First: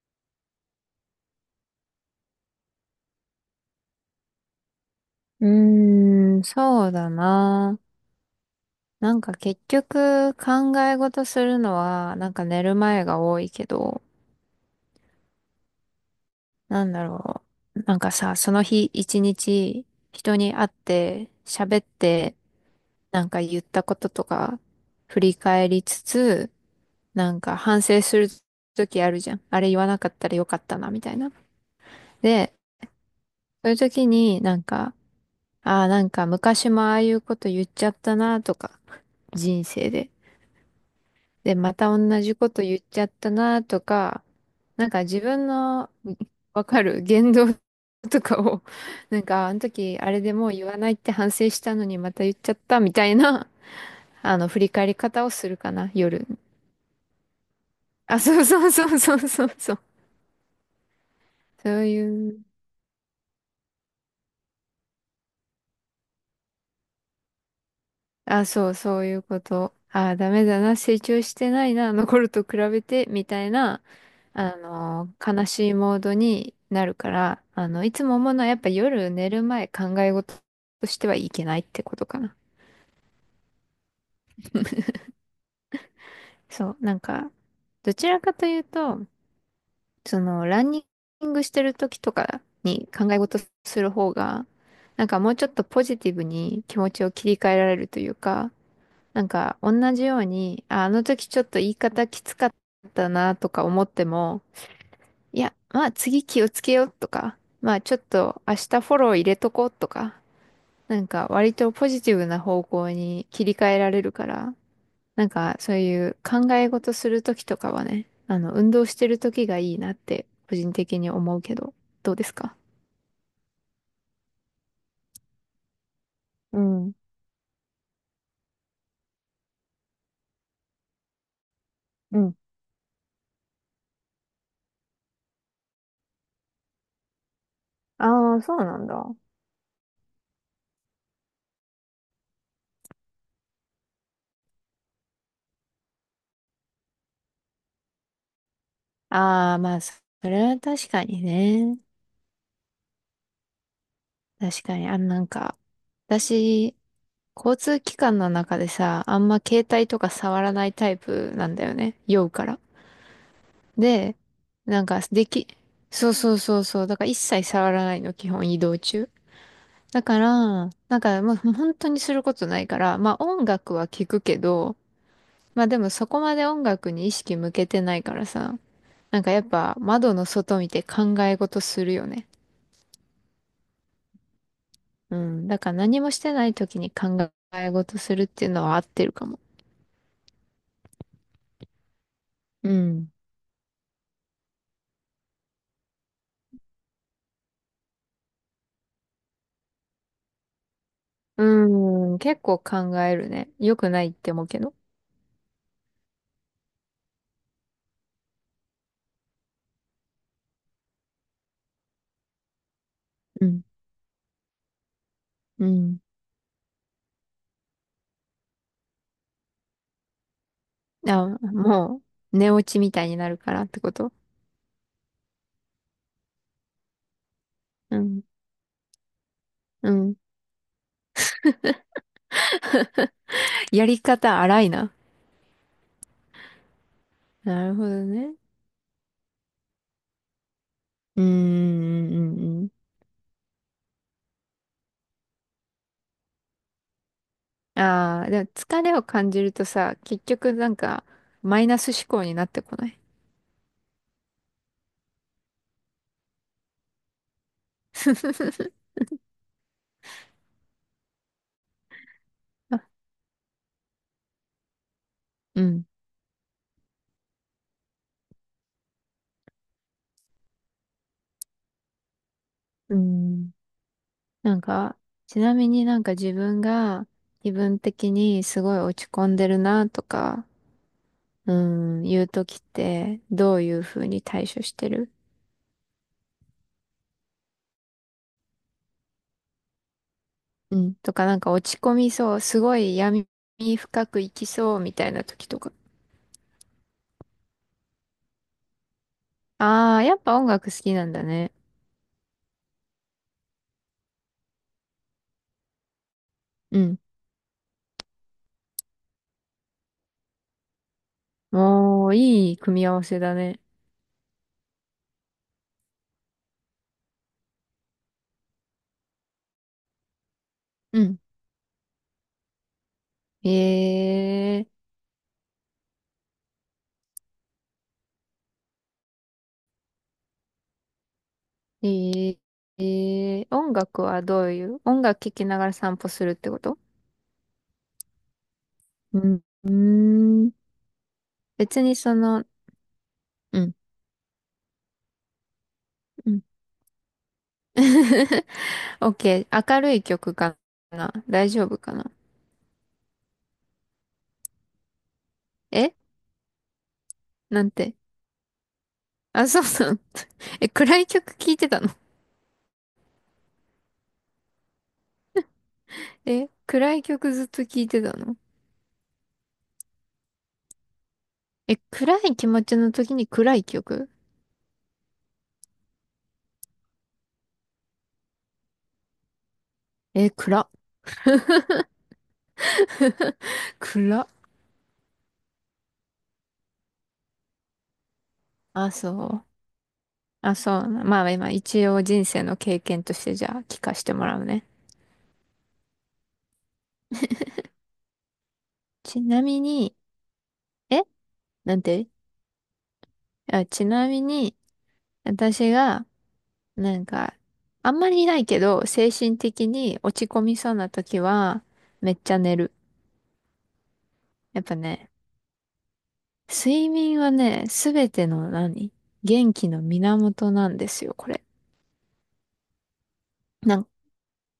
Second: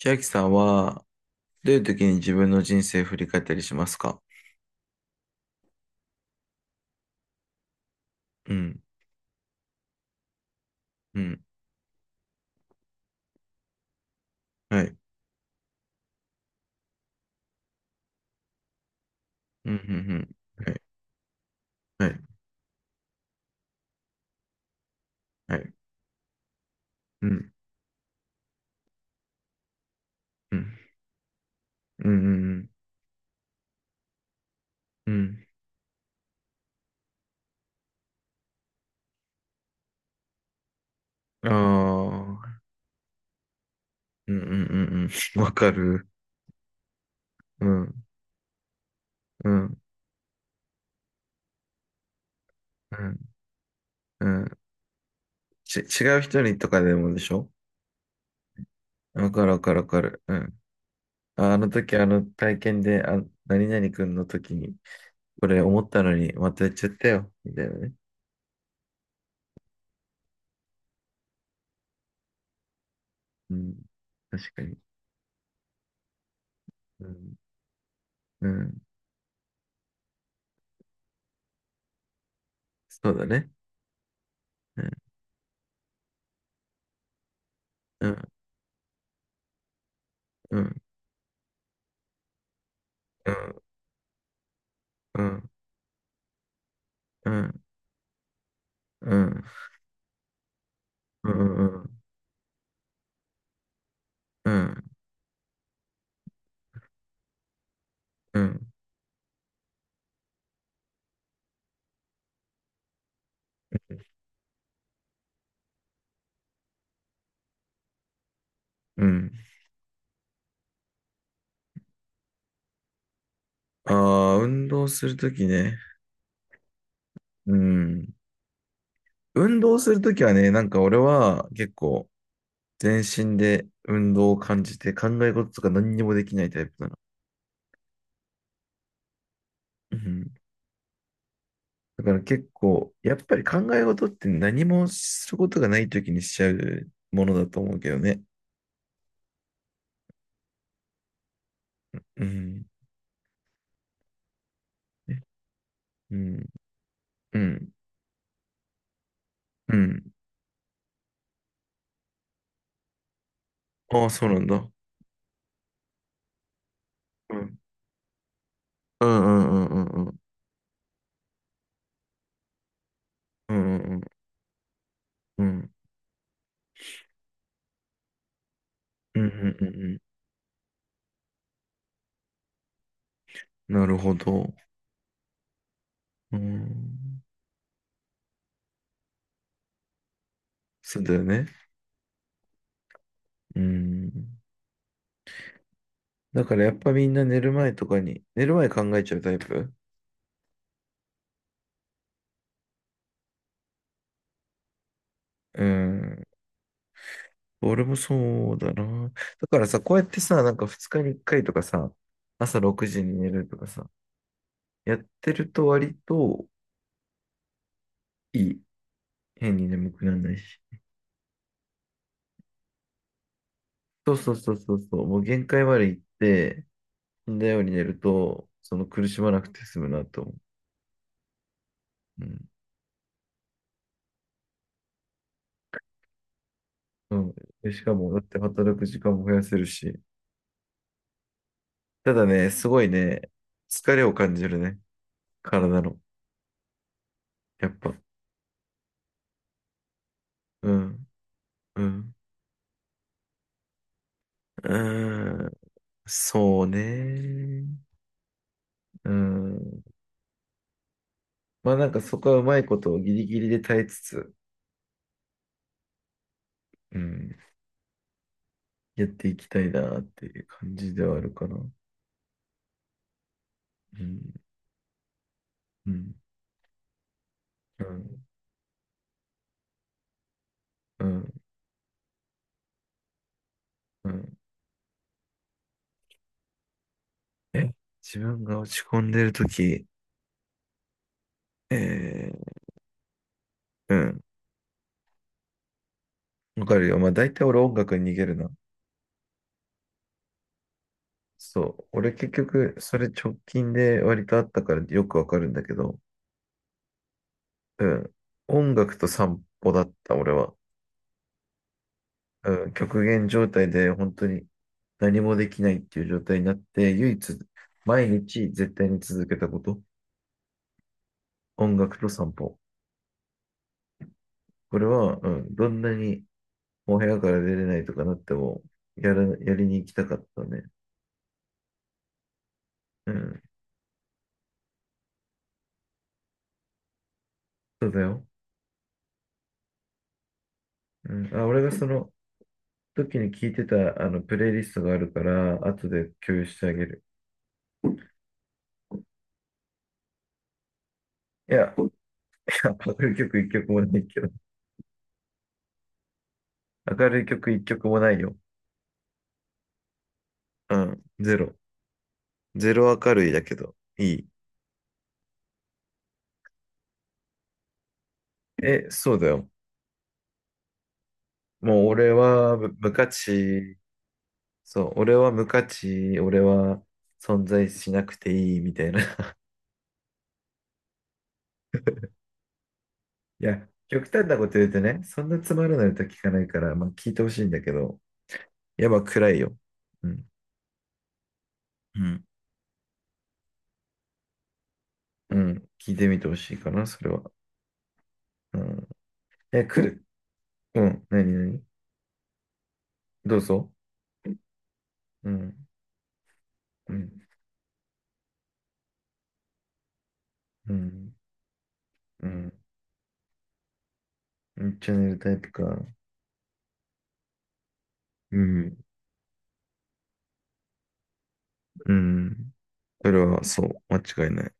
千秋さんは、どういう時に自分の人生振り返ったりしますか？うーん、そうだな。うん、なんか結局考えう事ん、するのはなんか寝る前が多いけど、はい、なんだろう。なんかさ、その日一うん、う日ん、人にうん、会っはい、て喋っはい、てなんか言ったこととか振りは返い、りつつ、うなんん、か反省する時あるじゃん。あれ言わなかったらようかったん、なみたいな。うで、ん、そういう時になんか、うん、ああ、なんか昔もああいうこと言っちゃったなとか、人生で。うん、で、また同じあこあ、と言っちゃったなとか、うん、うん、うなんん、か自うん、分わかのる。わかる言動うん、とかを、なんかうん、あうのん、時あれでもう言わないって反省したのにまた言っちゃったみたいな、うあの、ん。振り返り方をするかち、な、違う夜。人にとかでもでしょ？あ、そうそうそうそうわかそうる、わかそう。る、わかる。うん。あ、あのそう時、あのいう。体験で、あ、何々くんの時に、これ思ったのに、またやっちゃったよ、みたいなね。あ、そう、そういうこと。ああ、ダメだな、成長してないな、残ると比べて、みたいうん、な、確かに。悲しいモードになるうかん、ら、いつも思うのはうやっぱん、夜寝る前考え事としてはいけないってことかな。そうだね。そう、なんか、どうちらん、かというと、その、うランん、ニングしてる時とかに考えう事ん、する方が、なんかうもうちょん、っとポジティブに気持ちを切うり替えん、られるというか、うなん、うんん、か同じように、あ、あの時うちょっと言いん、方きつかったなとか思っても、いや、まあ次気をつけようとか、まあちょっうと明ん、日フォロー入れとこうとか、なんか割とポジティブな方向に切り替えられるから、なんかそういう考え事する時とかはね、あの運動しうてるん。時がいいなって個人的に思うけど、どうですか？ああ、運動するときね。うん。うん。運動するときはね、なんか俺は結構うん。全身で運動を感じて考え事とか何にもできないタイプなの。ああ、そうなんだ。うん。だから結構、やっぱり考え事って何もすることがないときにしちゃうものだと思うけどね。ああー、まあそれは確かにね。うん。確かに、なんか、うん。私、う交ん。通機関の中でさ、あんま携う帯とかん。触らないタイプなんだよね。酔うから。ああ、で、そうなんだ。うなんか、そうそうそうそう。だから一切ん。触らないの、基本移動う中。んうんうんうだんうん。から、なんか、まあ、本当にすることないから、まあ音う楽んうはん聞くけど、うん。うまあんでもそこまで音楽に意識向けてないからさ、なうんんうかやっぱん窓の外見て考え事するよね。うん。なるほど。うん。だから何もしてうない時に考ん。え事するっていうのは合ってるかも。そうだよね。うん。うん。だからやっぱみんな寝る前とかに、寝る前考えちゃうタイプ。うん。結構考えるね。良くないって思うけど。うん。俺もそうだな。だからさ、こうやってさ、なんか2日に1回とかさ、朝6時に寝うるとん。かさ、やってるうと割ん。といい。変に眠くならないし。あ、もう、寝落ちみたいになるからってこそと？うそうそうそうそう。もう限界まで行って、死んだように寝るうん。と、その苦しまなくて済むうなん。と思う。うんやり方荒いな。うん。なで、るしほどかも、だっね。て働く時間も増やせるし。うーん。うたんうだね、んうすん。ごいね、疲れを感じるね。体の。やっぱ。ああ、でも疲れを感じるとさ、結局なうんか、ん。マイナうス思ん。考になってこない？うん。そうね。うん。まあなんかそこはうまいことをあギリギリで耐えつつ、うん。うん、やっていきたいなっていう感じではあるかな。ううん。ん。なんか、ちなみにうなんかん。自分が気分う的ん。にすごい落ち込んでるなとか、うん。うん、いう時ってどういうふううにん。対処してる？え、自分が落ち込んでるとき、うん。とかなんかえ落ち込みそう、ー、すごい闇う深ん。く生きそうみたいな時とか。わかるよ。まあ大体俺音楽に逃げるな。ああ、やっぱ音楽好きなんだね。そう。俺結局、それ直近で割とあったからよくわかるんだけど、うん。うん。音楽と散歩だった、俺は。おー、いいうん。組み合極わせ限だ状ね。態で本当に何もできないっていう状態になって、唯一、毎日絶対に続けたこと。うん。音楽と散歩。こえれは、うん、どんなにお部屋から出れないとかなっても、やりに行きたかったね。ー、えうん。音楽はどういう音楽聴きながら散歩するってこと？そうだよ。うん。うーんうん。あ、俺が別そにのその、時に聞いうてん、た、あの、プレイリストがあるから、後でう共ん。有してあげる。オッケー、明るい曲かな大い丈や、夫かな？ 明るい曲一曲もないけど。え明るい曲な一ん曲て？もないよ。あ、そうそう。え、う暗ん、い曲ゼ聴ロ。いてたの？ゼロ明るいだけど、いい。え、暗い曲ずっと聴いてたの？え、そうだよ。え、もう俺暗い気は持無ちの無価時に暗い値、曲？そう、俺は無価値、俺は存在しなくていいみたいな。いえ、暗。や、極端暗。なこと言うとね、そんなつまらない歌聞かないから、まあ聞いてほしいんだけど、やあ、っぱそ暗いう。よ。うん。あ、そうな。まあ今、一う応ん。人生の経験としてじゃあ聞かせてもらうね。うん。聞いてみてほしいかな、それは。うん。ちなみえ、来に、る。うえん。なになに？なんて？どうあ、ぞ。ちなみに、うん。私が、うなんん。か、あんまりないけど、精神的に落ち込みそううなん。時は、めっうちゃん。寝る。やチっぱャンネね、ルタイプか。睡眠はね、すべてうのん。何元気の源なんですよ、これ。うん。それは、そう、なん間違いない。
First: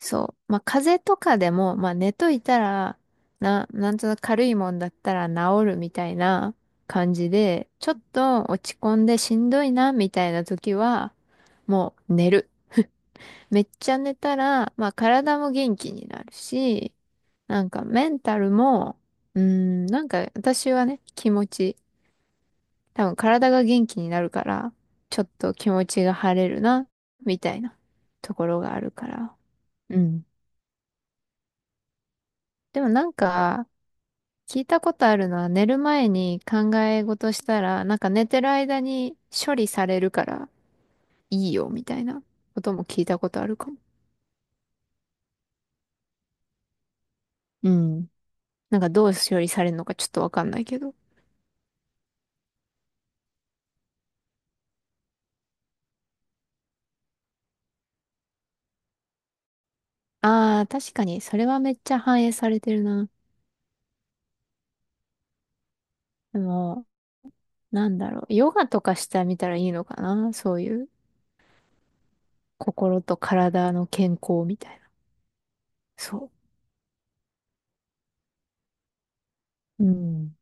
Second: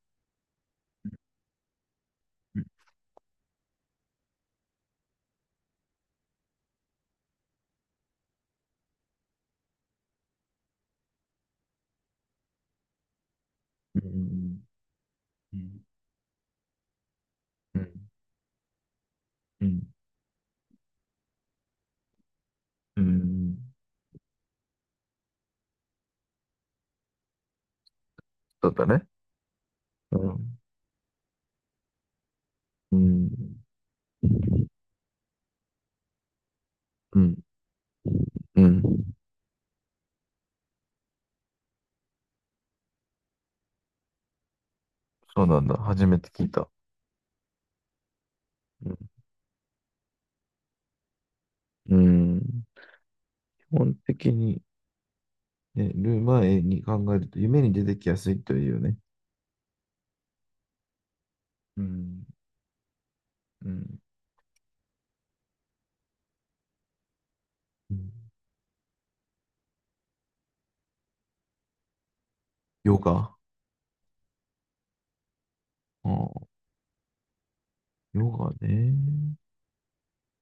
そう。まあ、風邪とかでも、まあ、寝というたん。ら、なんとなく軽いもんだったら治るみたいな感じで、ちょっと落ち込んでしんどいな、みたいな時は、もう寝る。めっちうゃ寝たん。ら、まあ体もう元ん。気になるし、なんかメンタルも、うーうん。ん、なんか私はね、気持ち、う多分体ん。が元気になるから、ちょっと気持ちが晴れるな、みたいなところそうがあだるね。から。ううん。ん。でもうなんん。か、聞いたことあるのは寝る前に考えう事ん。したら、なんか寝てるう間ん。に処理されるからいいよ、みたいなことも聞いたことあるかも。そうなんだ。初めて聞いた。うん。なんうかん。どう処理されるのかちょっとわかんないけど。うん、基本的に、ね、寝る前に考えると、夢に出てきやすいというね。ああ、確かに、それはめっうちゃ反ん。映されてるな。うん。でも、なうんだん。ろう、ヨガとかしてみたらいいのかな？そういうヨ心ガ。とあ体の健康みたいな。そあ、ヨガね。う。うん。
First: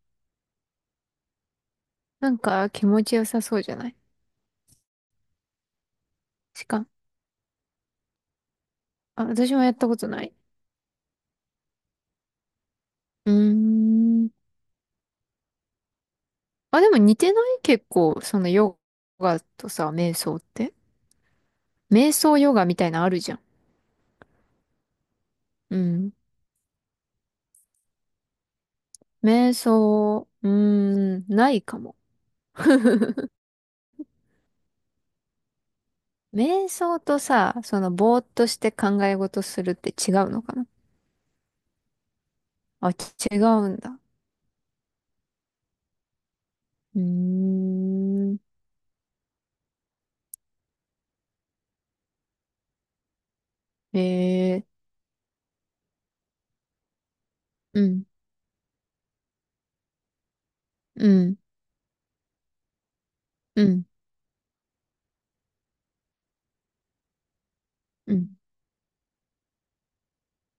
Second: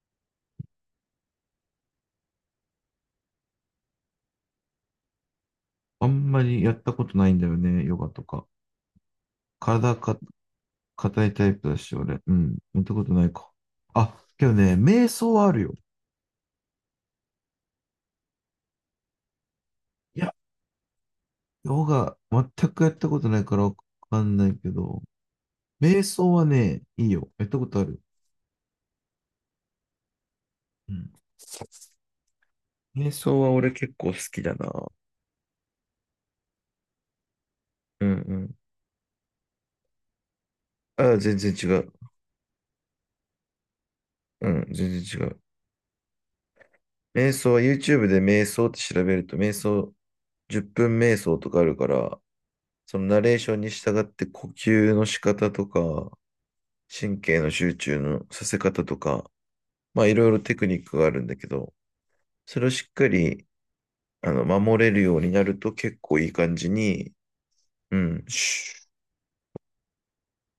なんか気持ちよさそうじゃない？あんまりしやっか、たことないんだよね、ヨガとか。あ、私もやった体ことか、ない。硬いタイプだし、俺。うん。やったことなうーいか。あ、ん。けどね、瞑想はあるよ。あ、でも似てない結構、そのヨガとさ、瞑いや、想って。ヨ瞑ガ、想全ヨガみくたやいっなのたあることじゃなん。いからわかんないけど、う瞑ん。想はね、いいよ。やったことある。瞑想、うーうん。ん、ないかも。瞑想は俺結構好きだな。瞑想とさ、そのうんうぼーっとん。して考え事するって違うのかな？ああ、全然違う。あ、違うんだ。うん、全然違う。うー瞑想は YouTube でん。瞑想って調べると、瞑想、10分瞑想とかあるから、そのナレーションに従って呼ええ吸の仕方とか、神経の集う中ん、のさせ方とか、まあいろいろテクニックがうあるんだん、けど、それをしっかりうん、あの守れるようになると結構いい感じに、ううん、ん。シュッ、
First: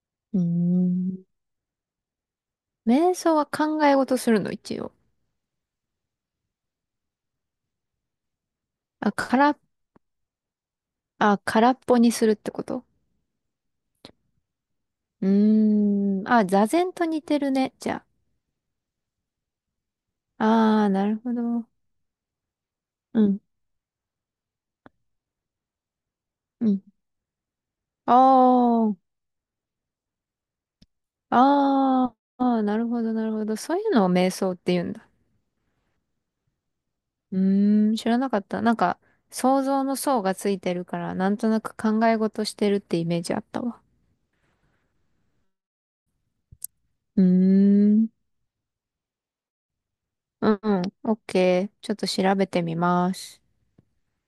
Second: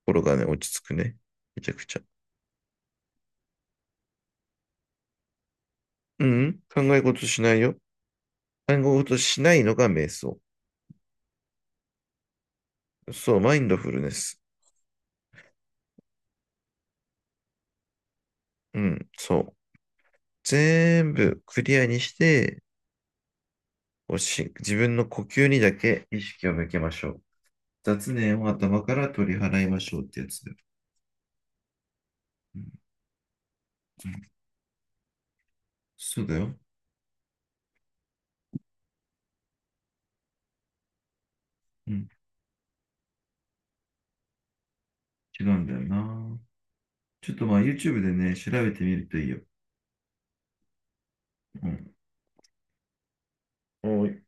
心がうーね、落ち着くね。ん。めちゃくちゃ。瞑想は考え事するの、一応？うん、考え事しないよ。考えあ、事しな空、いのが瞑想。あ、空っぽにするってこと？そう、マインドフルネス。うーん。あ、座禅と似てるね、じゃうん、そう。あ。あー、な全るほ部クど。リアにして、うん、こうし自分の呼吸にだけ意識を向うけん。ましょう。雑念を頭あかー、ら取り払いましょうってやつだよ。ああ、うあーん、なるほど、なるほど。そういうのうをん、瞑想って言うんだ。そうだよ。うーん、知らなかった。なんか、想像の想がついてるから、なんとなくう考ん、え事してるってイメージあったわ。違うんだよな。うーちょっとまあ YouTube ん。でね、調べてみるといいよ。うん、オッうケー。ちん。ょっと調べてみます。おい